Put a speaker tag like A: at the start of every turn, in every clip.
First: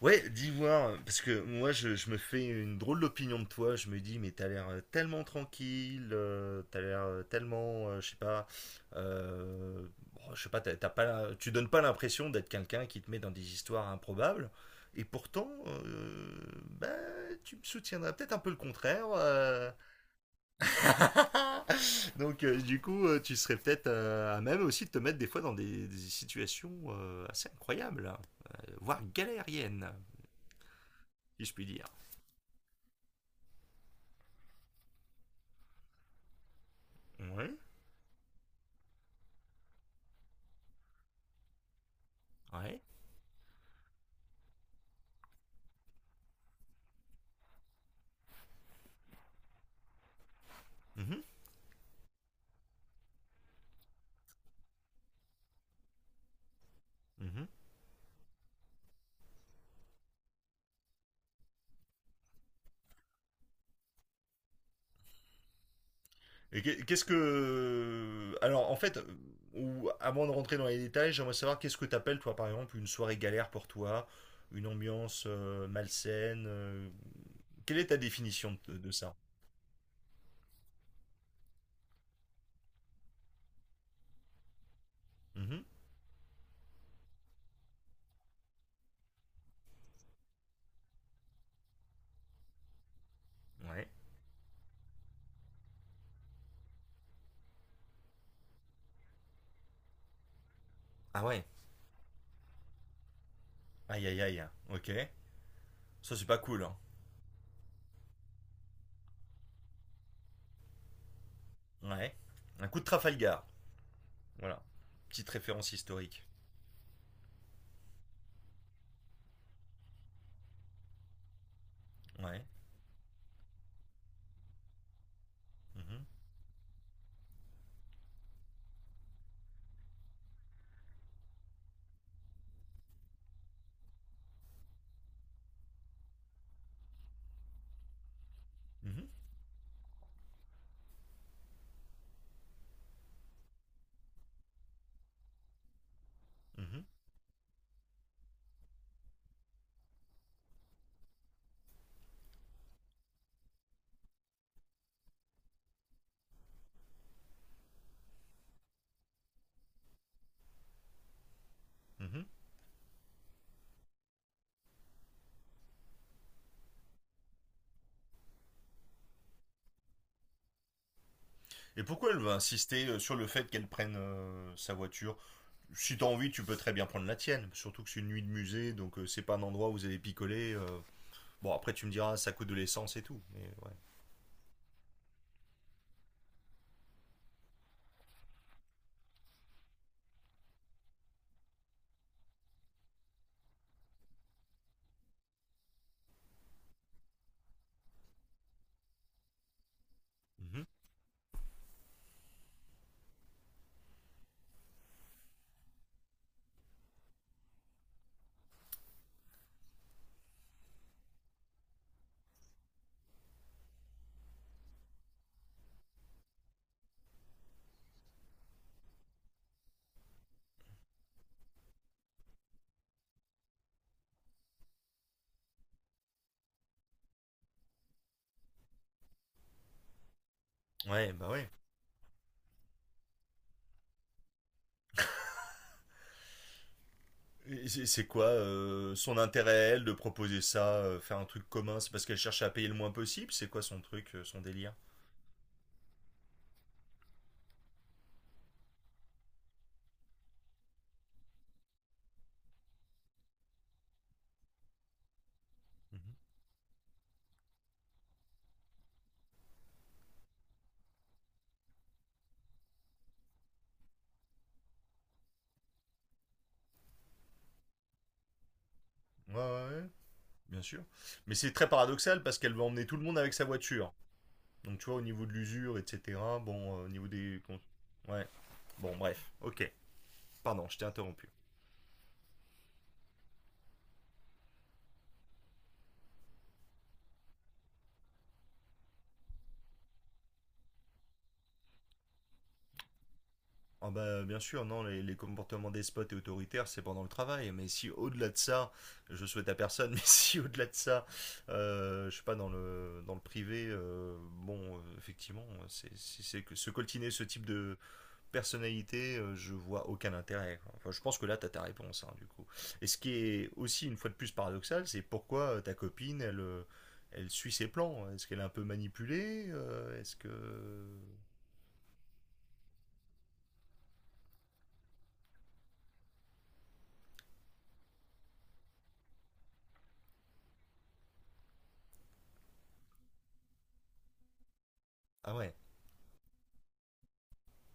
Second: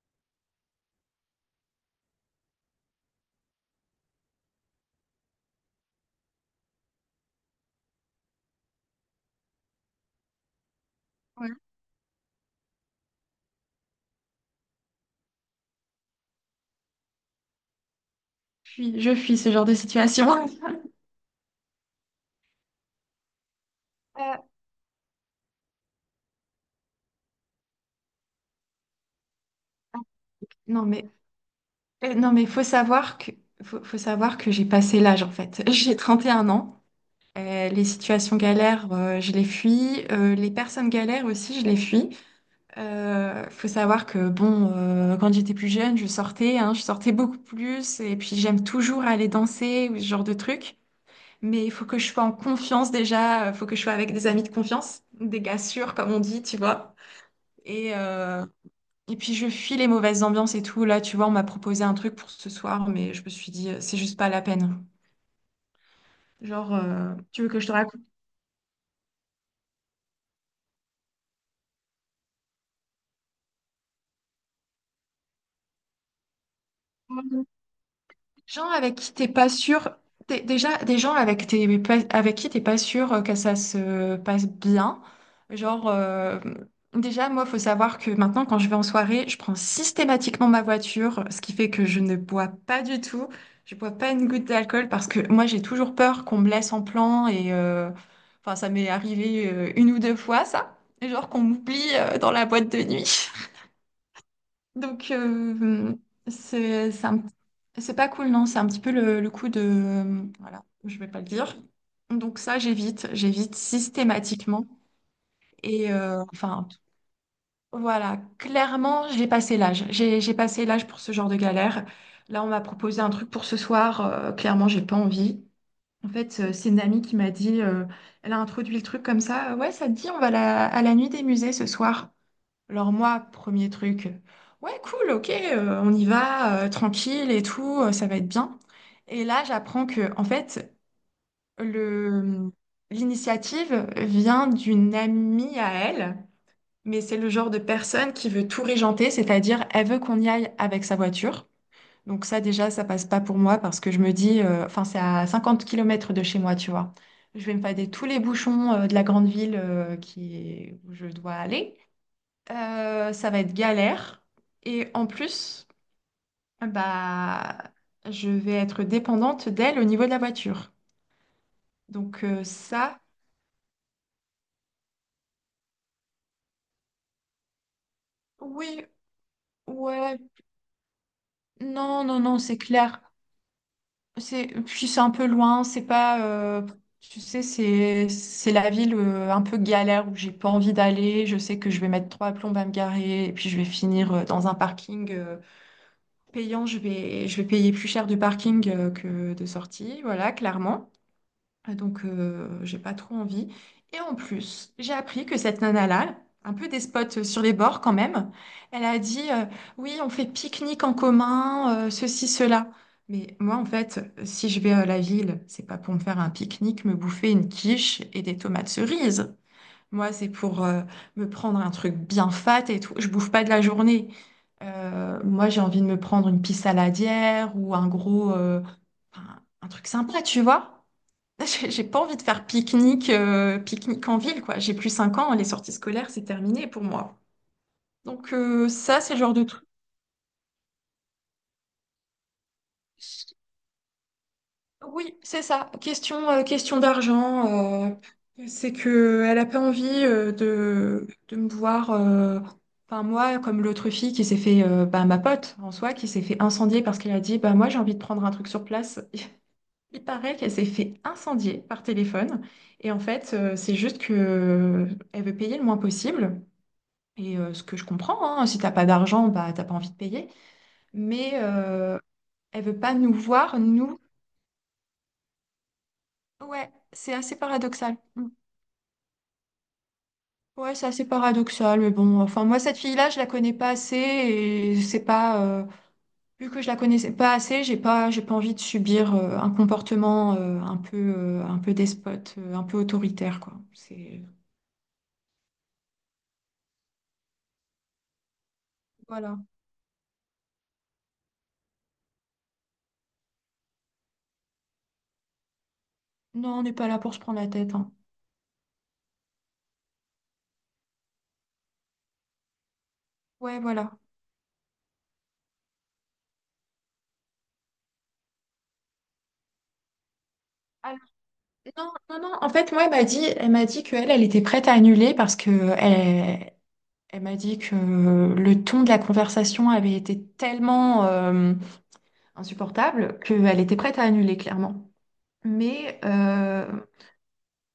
A: Ouais, d'ivoire, parce que moi je me fais une drôle d'opinion de toi, je me dis mais t'as l'air tellement tranquille, t'as l'air tellement, je sais pas, euh, bon, je sais pas, t'as pas,
B: Ouais,
A: tu donnes pas l'impression d'être quelqu'un qui te met dans des histoires improbables, et pourtant, bah, tu me soutiendrais peut-être un peu le
B: je fuis,
A: contraire,
B: je fuis ce genre de situation.
A: Donc du coup tu serais peut-être
B: Euh,
A: à même aussi de te mettre des fois dans des situations assez incroyables, hein, voire galériennes,
B: non mais
A: si je puis dire.
B: non mais faut savoir que j'ai passé l'âge en fait. J'ai 31 ans.
A: Ouais.
B: Les situations galères, je les fuis. Les personnes galères aussi, je les fuis.
A: Ouais.
B: Faut savoir que bon, quand j'étais plus jeune, hein, je sortais beaucoup plus. Et puis j'aime toujours aller danser ou ce genre de truc.
A: Mhm,
B: Mais il faut que je sois en confiance déjà. Il faut que je sois avec des amis de confiance, des gars sûrs comme on dit, tu vois.
A: mhm.
B: Et, euh, Et puis je fuis les mauvaises ambiances et tout. Là, tu vois, on m'a proposé un truc pour ce soir, mais je me suis dit, c'est juste pas la peine.
A: Et
B: Genre,
A: qu'est-ce
B: tu veux que je te raconte?
A: que... Alors, en fait, ou, avant de rentrer dans les détails, j'aimerais savoir qu'est-ce que t'appelles, toi, par exemple, une soirée galère pour toi, une ambiance malsaine.
B: Quoi,
A: Quelle est ta définition
B: gens
A: de
B: avec qui
A: ça?
B: t'es pas sûr, déjà des gens avec qui t'es pas sûr que ça se passe bien.
A: Mhm.
B: Genre, déjà, moi, faut savoir que maintenant, quand je vais en soirée, je prends systématiquement ma voiture, ce qui fait que je ne bois pas du tout. Je
A: Ouais.
B: bois pas une goutte d'alcool parce que moi, j'ai toujours peur qu'on me laisse en plan et enfin, ça m'est arrivé une ou deux fois, ça. Et
A: Ah
B: genre qu'on
A: ouais.
B: m'oublie, dans la boîte de nuit.
A: Aïe, aïe, aïe. Ok.
B: Donc,
A: Ça, c'est pas cool, hein.
B: c'est c'est un c'est pas cool, non? C'est un petit peu le coup de... Voilà, je vais pas le dire.
A: Ouais.
B: Donc ça,
A: Un coup de
B: j'évite,
A: Trafalgar.
B: j'évite
A: Voilà.
B: systématiquement.
A: Petite référence
B: Et
A: historique.
B: enfin, voilà, clairement, j'ai passé l'âge. J'ai passé l'âge pour ce genre de galère.
A: Ouais.
B: Là, on m'a proposé un truc pour ce soir. Clairement, j'ai pas envie.
A: Mhm.
B: En fait, c'est une amie qui m'a dit, elle a introduit le truc comme ça. Ouais, ça te dit, on va à la nuit des musées ce soir. Alors moi, premier truc, ouais, cool, ok, on y va, tranquille et tout, ça va être bien.
A: Mhm.
B: Et là, j'apprends que, en fait, le, l'initiative vient d'une amie à elle,
A: Mhm.
B: mais c'est le genre de personne qui veut tout régenter, c'est-à-dire elle veut qu'on y aille avec sa voiture. Donc ça, déjà, ça passe pas pour moi parce que je me dis, enfin, c'est à 50 kilomètres de chez moi, tu vois. Je vais me fader tous les bouchons, de la grande ville, où je dois aller.
A: Mhm.
B: Ça va être galère. Et en plus, bah, je vais être dépendante d'elle au niveau de la voiture.
A: Et pourquoi elle
B: Donc
A: veut insister
B: ça,
A: sur le fait qu'elle prenne sa voiture? Si t'as envie, tu peux très bien prendre la tienne. Surtout que c'est une nuit de musée,
B: oui,
A: donc c'est pas un endroit où vous allez
B: ouais,
A: picoler. Bon, après, tu me
B: non,
A: diras,
B: non,
A: ça
B: non,
A: coûte de
B: c'est
A: l'essence
B: clair.
A: et tout. Mais ouais.
B: Puis c'est un peu loin, c'est pas, tu sais, c'est la ville un peu galère où j'ai pas envie d'aller. Je sais que je vais mettre trois plombes à me garer et puis je vais finir dans un parking payant. Je vais payer plus cher du parking que de sortie, voilà,
A: Mhm.
B: clairement. Ah, donc, j'ai pas trop envie. Et en plus, j'ai appris que cette nana-là, un peu despote sur les bords quand même, elle a dit, oui, on fait pique-nique en commun, ceci, cela. Mais moi, en fait, si je vais à la ville, c'est pas pour me faire un pique-nique, me bouffer une quiche et des tomates cerises. Moi, c'est pour me prendre un truc bien fat et tout. Je bouffe pas de la journée. Moi, j'ai envie de me prendre une pisse saladière ou un gros, un truc sympa, tu vois?
A: Ouais, bah ouais.
B: J'ai pas envie de faire pique-nique en ville, quoi. J'ai plus 5 ans, les sorties scolaires, c'est terminé pour moi.
A: Et c'est quoi
B: Donc ça, c'est
A: son
B: le genre de
A: intérêt,
B: truc.
A: elle, de proposer ça, faire un truc commun? C'est parce qu'elle cherche à payer le moins possible? C'est quoi son truc, son délire?
B: Oui, c'est ça. Question d'argent. C'est que elle a pas envie de me voir, enfin moi, comme l'autre fille qui s'est fait, bah, ma pote en soi, qui
A: Mhm.
B: s'est fait incendier parce qu'elle a dit, bah moi j'ai envie de prendre un truc sur place. Il paraît qu'elle s'est fait incendier par téléphone. Et en fait, c'est juste que elle veut payer le moins possible. Et ce que je comprends, hein, si t'as pas d'argent,
A: Ouais, ouais,
B: bah t'as pas
A: ouais,
B: envie de payer.
A: bien sûr.
B: Mais
A: Mais c'est très paradoxal parce qu'elle va
B: elle veut
A: emmener
B: pas
A: tout le
B: nous
A: monde avec sa
B: voir,
A: voiture.
B: nous.
A: Donc, tu vois, au niveau de l'usure, etc.
B: Ouais,
A: Bon, au niveau
B: c'est assez
A: des.
B: paradoxal.
A: Ouais.
B: Mm.
A: Bon, bref. Ok. Pardon,
B: Ouais,
A: je t'ai
B: c'est assez
A: interrompu.
B: paradoxal, mais bon, enfin moi cette fille-là, je la connais pas assez et c'est pas vu que je la connaissais pas assez, j'ai pas envie de subir un comportement un peu despote, un peu autoritaire quoi.
A: Ah
B: C'est
A: bah, bien sûr, non, les comportements despotes et autoritaires, c'est pendant le travail. Mais si au-delà de ça, je
B: Voilà.
A: souhaite à personne, mais si au-delà de ça, je sais pas, dans le privé, bon, effectivement, c'est que
B: Non, on
A: se
B: n'est pas là
A: coltiner
B: pour se
A: ce
B: prendre
A: type
B: la tête,
A: de
B: hein.
A: personnalité, je vois aucun intérêt. Quoi. Enfin, je pense que là, t'as ta réponse, hein, du coup. Et ce qui est
B: Ouais,
A: aussi,
B: voilà.
A: une fois de plus, paradoxal, c'est pourquoi ta copine, elle, elle suit ses plans. Est-ce qu'elle est un peu manipulée? Est-ce que...
B: Non, non, non. En fait, moi, elle m'a dit qu'elle, elle était prête à annuler parce que elle, elle m'a dit que le ton de la conversation avait été tellement insupportable qu'elle était prête à annuler, clairement.
A: Ah ouais.
B: Mais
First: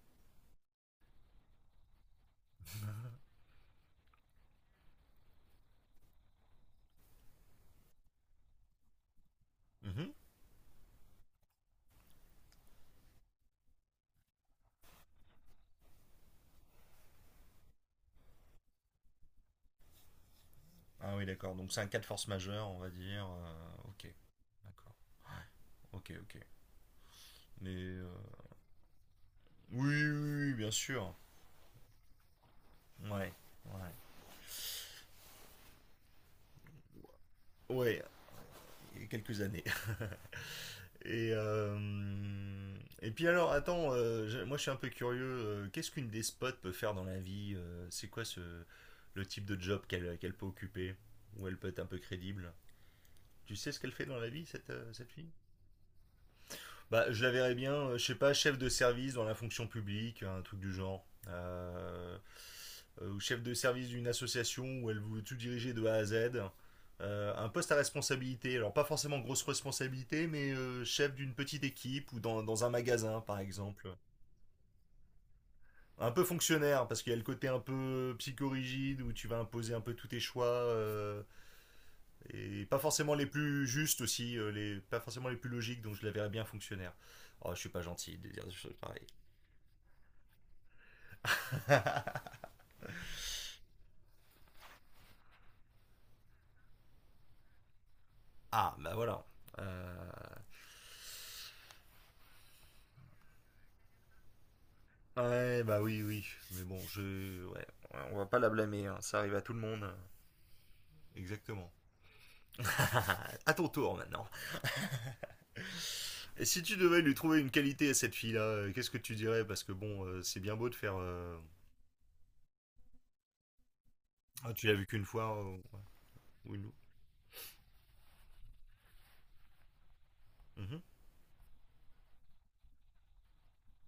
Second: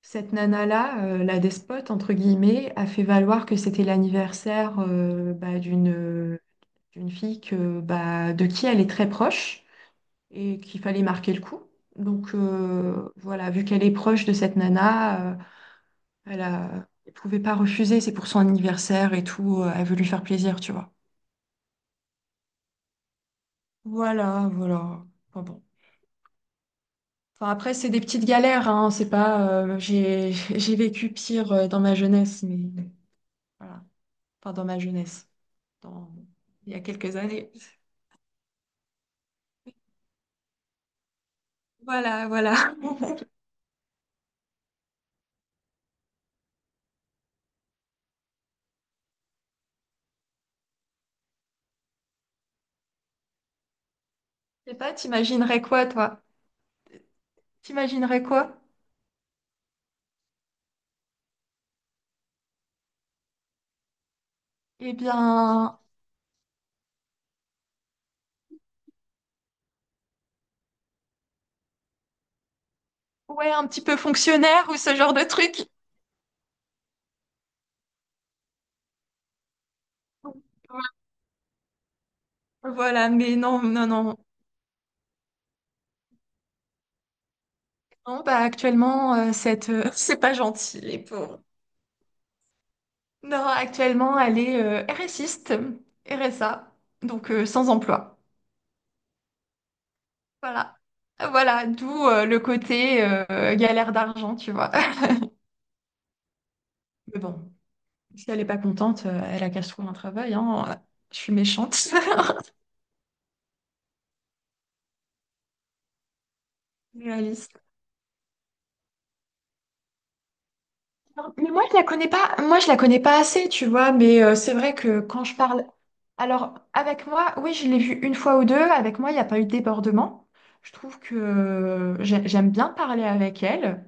B: cette nana-là, la despote, entre guillemets, a fait valoir que c'était l'anniversaire, bah, d'une fille bah, de qui elle est très proche
A: Mhm.
B: et qu'il fallait marquer le coup. Donc voilà, vu qu'elle est proche de cette nana. Elle pouvait pas refuser, c'est pour son anniversaire et tout, elle veut lui faire plaisir, tu vois.
A: Ah oui, d'accord. Donc c'est un cas de force majeure, on va dire. Ok,
B: Voilà,
A: d'accord.
B: voilà. Enfin bon.
A: Ok, ok.
B: Enfin,
A: Mais
B: après, c'est des petites galères, hein, c'est pas...
A: oui, oui,
B: j'ai
A: oui, oui, bien
B: j'ai vécu
A: sûr.
B: pire dans ma jeunesse, mais
A: Ouais,
B: voilà.
A: ouais.
B: Enfin, dans ma jeunesse, dans... il y a quelques années.
A: Ouais, il y a quelques années. Et,
B: Voilà,
A: euh,
B: voilà.
A: et puis alors, attends, moi je suis un peu curieux. Qu'est-ce qu'une despote peut faire dans la vie? C'est quoi ce, le type de job qu'elle peut occuper? Où elle peut être un peu crédible? Tu sais ce qu'elle fait dans la vie, cette,
B: Je sais pas,
A: cette fille?
B: t'imaginerais quoi, toi?
A: Bah, je la verrais bien, je sais
B: T'imaginerais
A: pas, chef
B: quoi?
A: de service dans la fonction publique, un truc du genre. Ou chef de service d'une association où
B: Eh
A: elle veut tout diriger
B: bien,
A: de A à Z. Un poste à responsabilité, alors pas forcément grosse responsabilité, mais chef d'une petite équipe ou dans, dans un magasin par
B: ouais, un petit
A: exemple.
B: peu fonctionnaire ou ce genre de truc.
A: Un peu fonctionnaire, parce qu'il y a le côté un peu psychorigide où tu vas imposer un peu tous tes choix, et pas
B: Voilà,
A: forcément les
B: mais non,
A: plus
B: non,
A: justes
B: non.
A: aussi, les, pas forcément les plus logiques, donc je la verrais bien fonctionnaire. Oh, je suis pas gentil
B: Non,
A: de
B: bah
A: dire des choses pareilles.
B: actuellement, c'est pas gentil, les pauvres. Non, actuellement, elle est RSiste, RSA, donc sans emploi.
A: Ah, bah voilà. Euh,
B: Voilà. Voilà, d'où le côté galère d'argent, tu vois.
A: Ouais, bah oui, oui. Mais bon,
B: Mais
A: je.
B: bon,
A: Ouais, on va
B: si
A: pas
B: elle est
A: la
B: pas
A: blâmer, hein.
B: contente,
A: Ça arrive à
B: elle a
A: tout le
B: qu'à se
A: monde.
B: trouver un travail, hein. Je suis
A: Exactement.
B: méchante.
A: À ton tour maintenant. Et si tu devais lui trouver une
B: Réaliste.
A: qualité à cette fille-là, qu'est-ce que tu dirais? Parce que bon, c'est bien beau de faire.
B: Non, mais moi, je la connais pas, moi, je la connais pas assez, tu vois, mais
A: Ah,
B: c'est
A: tu l'as
B: vrai
A: vu
B: que
A: qu'une
B: quand je
A: fois
B: parle.
A: ouais, ou
B: Alors,
A: une.
B: avec moi, oui, je l'ai vu une fois ou deux. Avec moi, il n'y a pas eu de débordement. Je
A: Mhm.
B: trouve que j'aime bien parler avec elle.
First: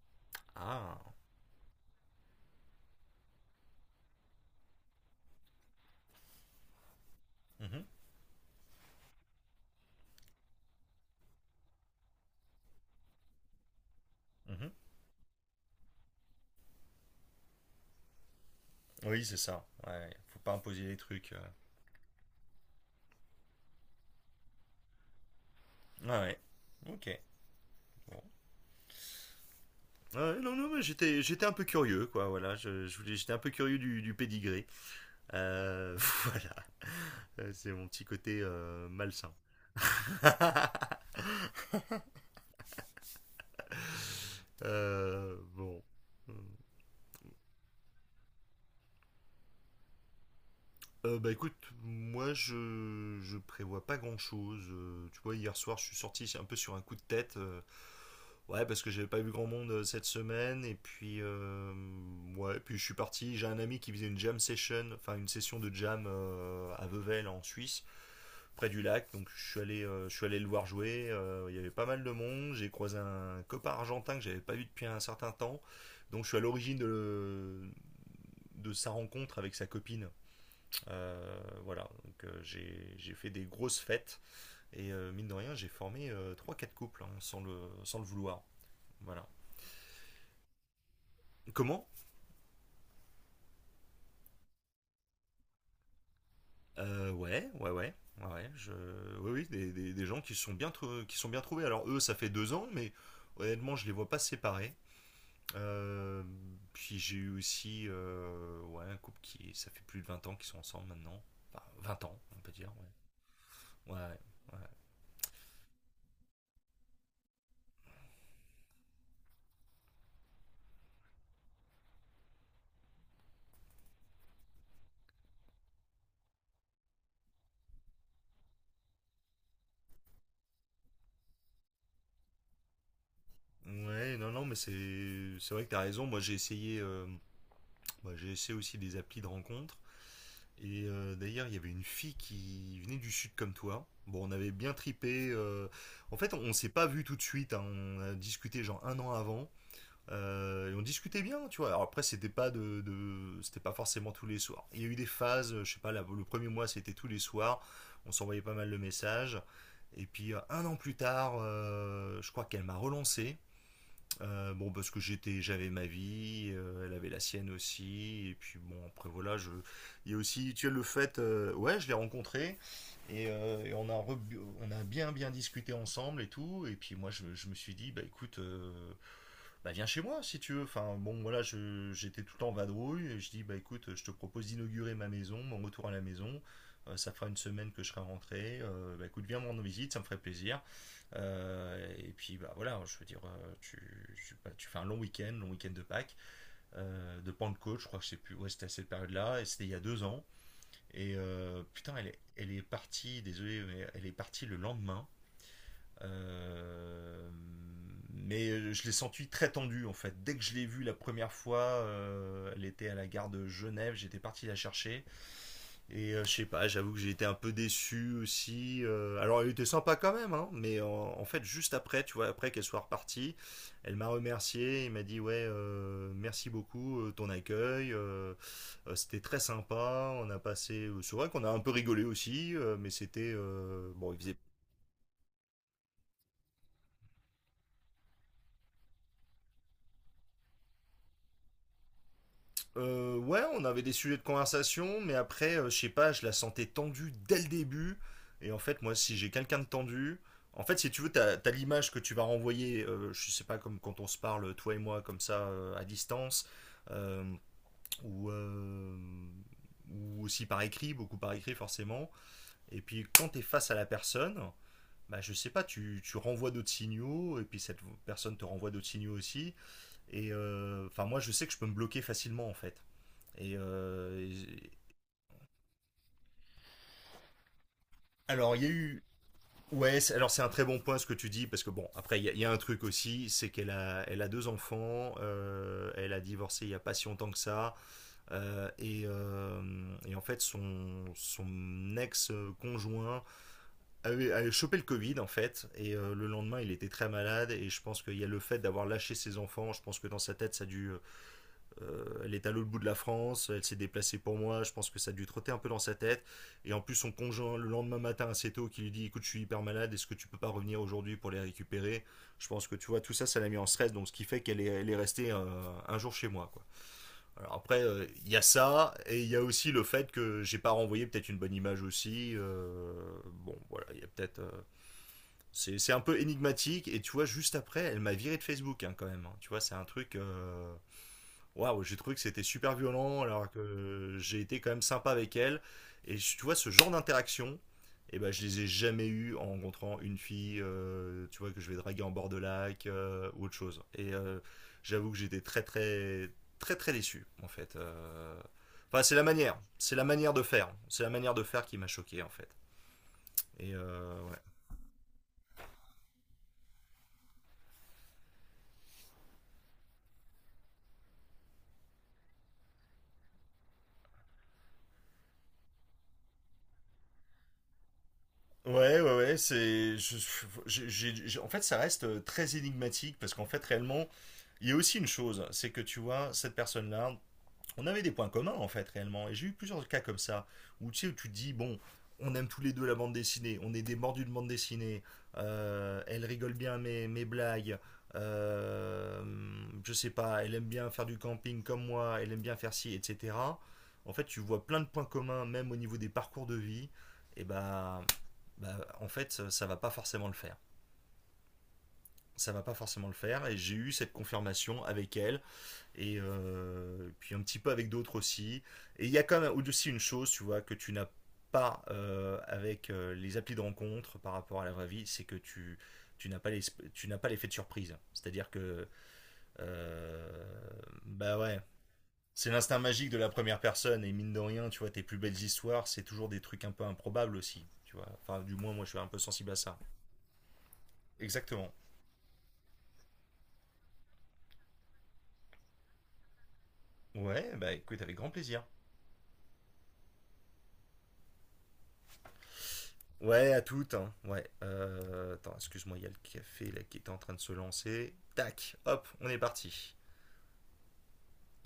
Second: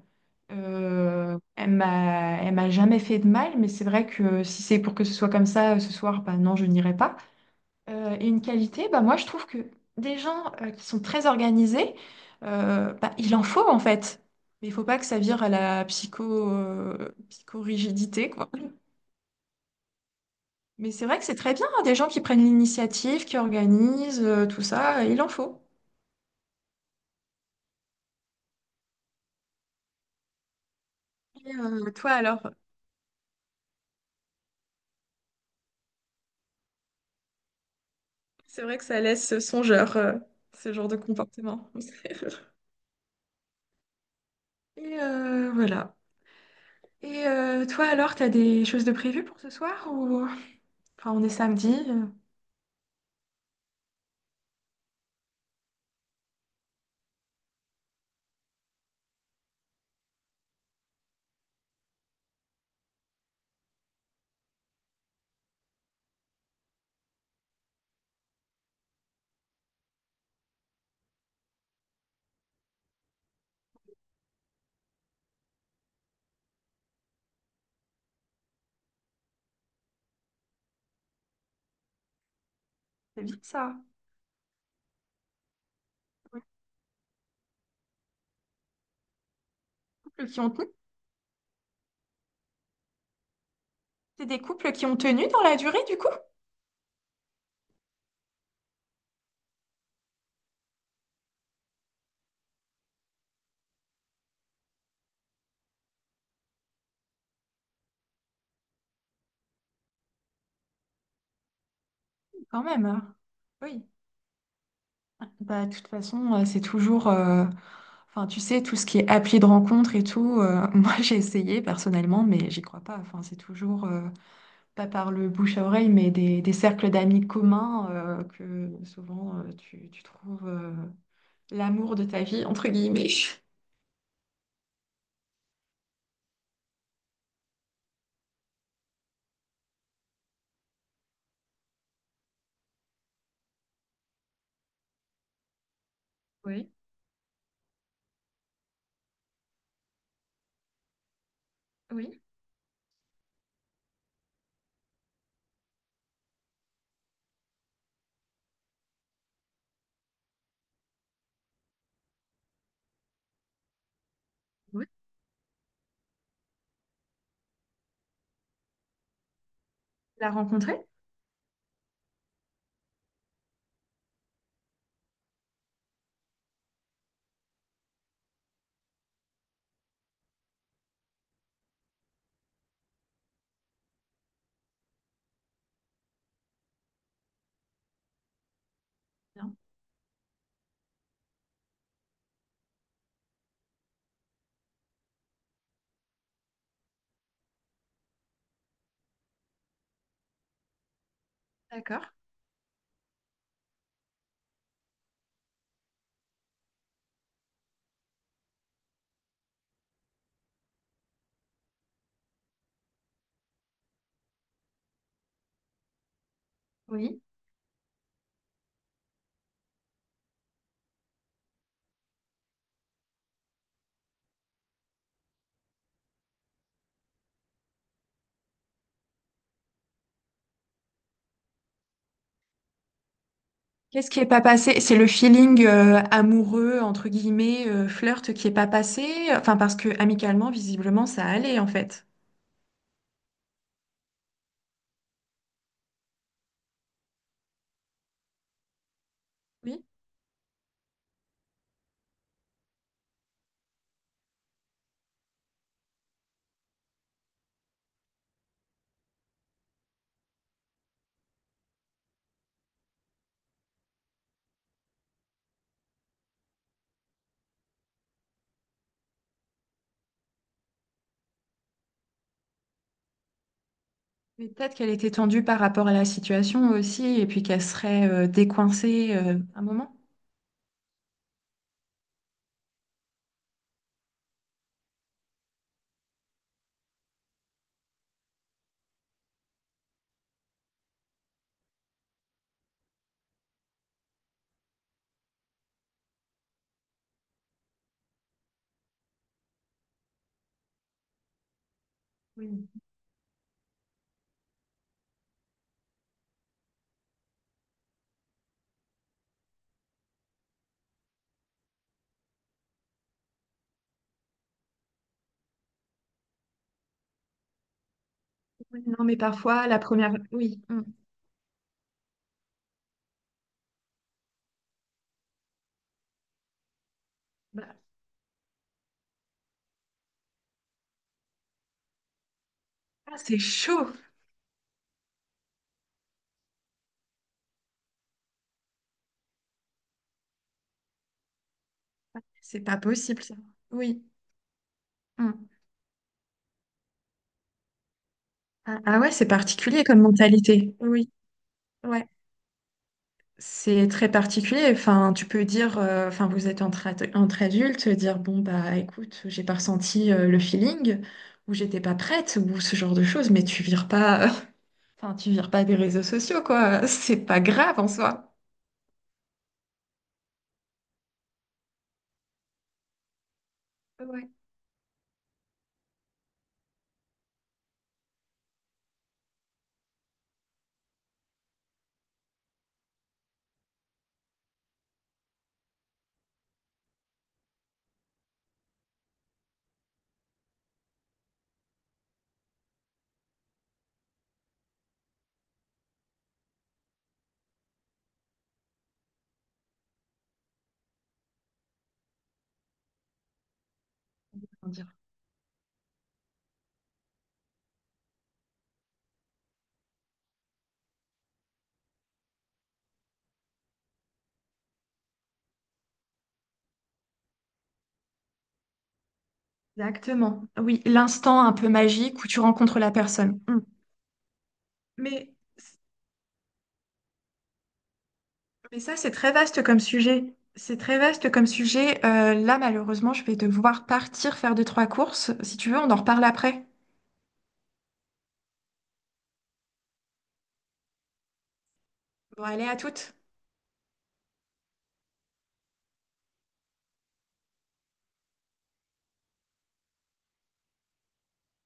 A: Ah.
B: Elle m'a jamais fait de mal, mais c'est vrai que si c'est pour que ce soit comme ça ce soir, bah non, je n'irai pas.
A: Mhm,
B: Et une qualité, bah moi, je trouve que des gens qui sont très organisés, bah, il en faut en fait.
A: mhm.
B: Mais il faut pas que ça vire à la psychorigidité, quoi.
A: Oui, c'est ça. Ouais, ouais. Faut pas imposer
B: Mais
A: les
B: c'est vrai que
A: trucs.
B: c'est très bien, hein, des gens qui prennent l'initiative, qui organisent, tout ça, il en faut.
A: Ouais, ouais. Ok. Bon. Ouais, non, non, mais j'étais, j'étais un
B: Et,
A: peu
B: euh,
A: curieux,
B: toi
A: quoi.
B: alors,
A: Voilà, je voulais, j'étais un peu curieux du pédigré. Euh, voilà. C'est mon petit côté
B: c'est vrai que ça
A: malsain.
B: laisse songeur, ce genre de comportement. Et
A: Bon.
B: voilà. Et toi alors, t'as des choses de prévues pour ce soir ou... Enfin, on est
A: Bah écoute,
B: samedi,
A: moi je prévois pas grand chose. Tu vois, hier soir je suis sorti un peu sur un coup de tête. Ouais, parce que j'avais pas vu grand monde cette semaine. Et puis, ouais, et puis je suis parti. J'ai un ami qui faisait une jam session, enfin une session de jam à Vevel en Suisse. Près du lac. Donc je suis allé le voir jouer. Il y avait pas mal de monde. J'ai croisé un copain argentin que j'avais pas vu depuis un certain temps. Donc je suis à l'origine de sa rencontre avec sa copine. Voilà. Donc j'ai
B: c'est
A: fait
B: bien
A: des
B: ça.
A: grosses fêtes et mine de rien j'ai formé
B: Pour les
A: trois quatre couples hein, sans le vouloir. Voilà.
B: couples qui ont tenu.
A: Comment?
B: C'est des couples qui ont tenu dans la durée du coup?
A: Ouais, ouais, ouais. Ouais, ouais, je... oui, oui, des, des gens qui se sont bien, qui se sont bien trouvés. Alors eux, ça fait deux ans, mais honnêtement, je les vois pas séparés. Euh, puis j'ai eu aussi ouais, un couple qui, ça fait plus de 20 ans qu'ils sont ensemble maintenant. Enfin, 20 ans, on peut
B: Quand
A: dire.
B: même, hein. Oui.
A: Ouais, ouais.
B: Bah, de toute façon, c'est toujours, enfin, tu sais, tout ce qui est appli de rencontre et tout, moi j'ai essayé personnellement, mais j'y crois pas. Enfin, c'est toujours, pas par le bouche à oreille, mais des cercles d'amis communs que souvent tu trouves l'amour de ta vie, entre guillemets.
A: ouais. Ouais, non, non, mais c'est vrai que t'as raison. Moi, j'ai essayé, bah, j'ai essayé aussi des applis de rencontres. Et d'ailleurs, il y avait une fille qui venait du sud comme toi. Bon, on avait bien tripé. En fait, on s'est
B: Oui,
A: pas vu tout de suite. Hein. On a discuté genre un an avant. Et on discutait bien, tu vois. Alors après,
B: oui,
A: c'était pas de, c'était pas forcément tous les soirs. Il y a eu des phases, je sais pas, le premier mois c'était tous les soirs, on s'envoyait pas mal de messages. Et puis un an plus tard, je crois qu'elle m'a relancé bon,
B: oui.
A: parce que j'étais, j'avais ma vie, elle avait la sienne aussi, et puis bon, après voilà, je, il y a
B: Tu l'as
A: aussi, tu as le
B: rencontré?
A: fait, ouais, je l'ai rencontré, et on, a on a bien bien discuté ensemble et tout, et puis moi je me suis dit, bah écoute, bah viens chez moi si tu veux, enfin bon, voilà, j'étais tout le temps en vadrouille, et je dis, bah écoute, je te propose d'inaugurer ma maison, mon retour à la maison, ça fera une semaine que je serai rentré, bah écoute, viens me
B: Bien.
A: rendre visite, ça me ferait plaisir. Et puis bah voilà, je veux dire, tu, tu, bah, tu fais un long week-end de Pâques, de Pentecôte, je crois que je sais plus, ouais, c'était à cette période-là, et c'était il y a deux ans. Et putain,
B: D'accord,
A: elle est partie, désolé, mais elle est partie le lendemain. Euh, mais je l'ai sentie très tendue en fait. Dès que je l'ai vue la première fois, elle était à la gare de Genève, j'étais parti la chercher. Et je sais pas, j'avoue que j'ai
B: oui.
A: été un peu déçu aussi. Alors elle était sympa quand même, hein, mais en, en fait juste après, tu vois, après qu'elle soit repartie, elle m'a remercié et m'a dit ouais, merci beaucoup ton accueil, c'était très sympa. On a passé, c'est vrai qu'on a un peu rigolé aussi, mais c'était
B: Qu'est-ce
A: bon, il
B: qui est
A: faisait
B: pas passé? C'est le feeling, amoureux, entre guillemets, flirt qui est pas passé. Enfin, parce que amicalement, visiblement, ça allait en fait.
A: Ouais, on avait des sujets de conversation, mais après, je sais pas, je la sentais tendue dès le début. Et en fait, moi, si j'ai quelqu'un de
B: Oui,
A: tendu, en fait, si tu veux, t'as, t'as l'image que tu vas renvoyer, je sais pas, comme quand on se parle, toi et moi, comme ça, à distance, euh, ou, euh, ou aussi par écrit, beaucoup par écrit, forcément. Et puis, quand t'es face à la personne, bah, je sais pas, tu renvoies d'autres signaux, et puis cette personne te renvoie d'autres signaux aussi. Et enfin, moi, je sais que je peux me bloquer facilement, en fait.
B: mais
A: Et-
B: peut-être qu'elle était tendue par rapport à la situation aussi, et puis qu'elle serait
A: alors, il y a eu.
B: décoincée un moment.
A: Ouais, c'est- alors c'est un très bon point ce que tu dis, parce que bon, après, y a un truc aussi, c'est qu'elle a deux enfants, elle a divorcé il y a pas si longtemps que ça, et en fait, son ex-conjoint avait chopé le Covid, en fait, et le lendemain, il était très malade, et je pense qu'il y a le fait d'avoir lâché ses enfants, je pense que dans sa tête, ça a dû… elle est à l'autre
B: Oui.
A: bout de la France, elle s'est déplacée pour moi, je pense que ça a dû trotter un peu dans sa tête. Et en plus, son conjoint, le lendemain matin assez tôt, qui lui dit: écoute, je suis hyper malade, est-ce que tu peux pas revenir aujourd'hui pour les récupérer? Je pense que tu vois, tout ça, ça l'a mis en stress, donc ce qui fait qu'elle est restée un jour chez moi. Quoi. Alors après, il y a
B: Oui,
A: ça,
B: non, mais
A: et il y a
B: parfois,
A: aussi
B: la
A: le fait
B: première...
A: que j'ai
B: Oui.
A: pas
B: Mm.
A: renvoyé peut-être une bonne image aussi. Bon, voilà, il y a peut-être… c'est un peu énigmatique, et tu vois, juste
B: Bah,
A: après, elle m'a viré de Facebook hein, quand même. Hein. Tu vois, c'est un truc. Waouh, j'ai trouvé que c'était super
B: ah,
A: violent
B: c'est
A: alors
B: chaud.
A: que j'ai été quand même sympa avec elle. Tu vois, ce genre d'interaction, eh ben, je les ai jamais eues en rencontrant une fille, tu vois, que je vais draguer en bord de
B: C'est pas
A: lac
B: possible, ça.
A: ou autre chose.
B: Oui.
A: J'avoue que j'étais
B: Mm.
A: très, très, très, très déçu, en fait.
B: Ah, ah
A: Enfin,
B: ouais, c'est particulier comme mentalité.
A: c'est la
B: Oui.
A: manière de faire qui m'a
B: Ouais.
A: choqué, en fait.
B: C'est très
A: Ouais.
B: particulier. Enfin, tu peux dire... enfin, vous êtes entre adultes, dire, bon, bah, écoute, j'ai pas ressenti, le feeling, ou j'étais pas prête, ou ce genre de choses, mais tu vires pas... Enfin, tu vires pas des réseaux sociaux, quoi. C'est pas grave en soi.
A: Ouais, ouais, ouais, c'est. Je- j'ai- en fait, ça reste très énigmatique parce qu'en fait, réellement,
B: Ouais.
A: il y a aussi une chose, c'est que tu vois, cette personne-là, on avait des points communs en fait réellement. Et j'ai eu plusieurs cas comme ça où tu sais où tu te dis bon, on aime tous les deux la bande dessinée, on est des mordus de bande dessinée, elle rigole bien mes blagues, euh, je sais pas, elle aime bien faire du camping comme moi, elle aime bien faire ci, etc. En fait, tu vois plein de points communs même au niveau des parcours de vie. Et bah, bah en fait, ça va pas forcément le faire. Ça va pas forcément le faire. Et j'ai eu cette
B: Comment
A: confirmation
B: dire?
A: avec elle puis un petit peu avec d'autres aussi. Et il y a quand même aussi une chose, tu vois, que tu n'as pas avec les applis de rencontre par rapport à la vraie vie, c'est que tu n'as pas les. Tu n'as pas l'effet de surprise. C'est-à-dire que euh,
B: Exactement. Oui,
A: bah
B: l'instant un
A: ouais,
B: peu magique où tu
A: c'est l'instinct
B: rencontres la
A: magique de la
B: personne.
A: première
B: Mm.
A: personne et mine de rien, tu vois, tes plus
B: Mais,
A: belles histoires, c'est toujours des trucs un peu improbables aussi, tu vois. Enfin, du moins
B: mais
A: moi je
B: ça,
A: suis un
B: c'est
A: peu
B: très
A: sensible à
B: vaste
A: ça.
B: comme sujet. C'est très vaste comme
A: Exactement.
B: sujet. Là, malheureusement, je vais devoir partir faire deux, trois courses. Si tu veux, on en reparle après.
A: Ouais, bah écoute, avec grand plaisir.
B: Bon, allez, à toutes.
A: Ouais, à toutes. Hein, ouais. Attends, excuse-moi, il y a le café là, qui était en train de se lancer. Tac, hop, on est parti.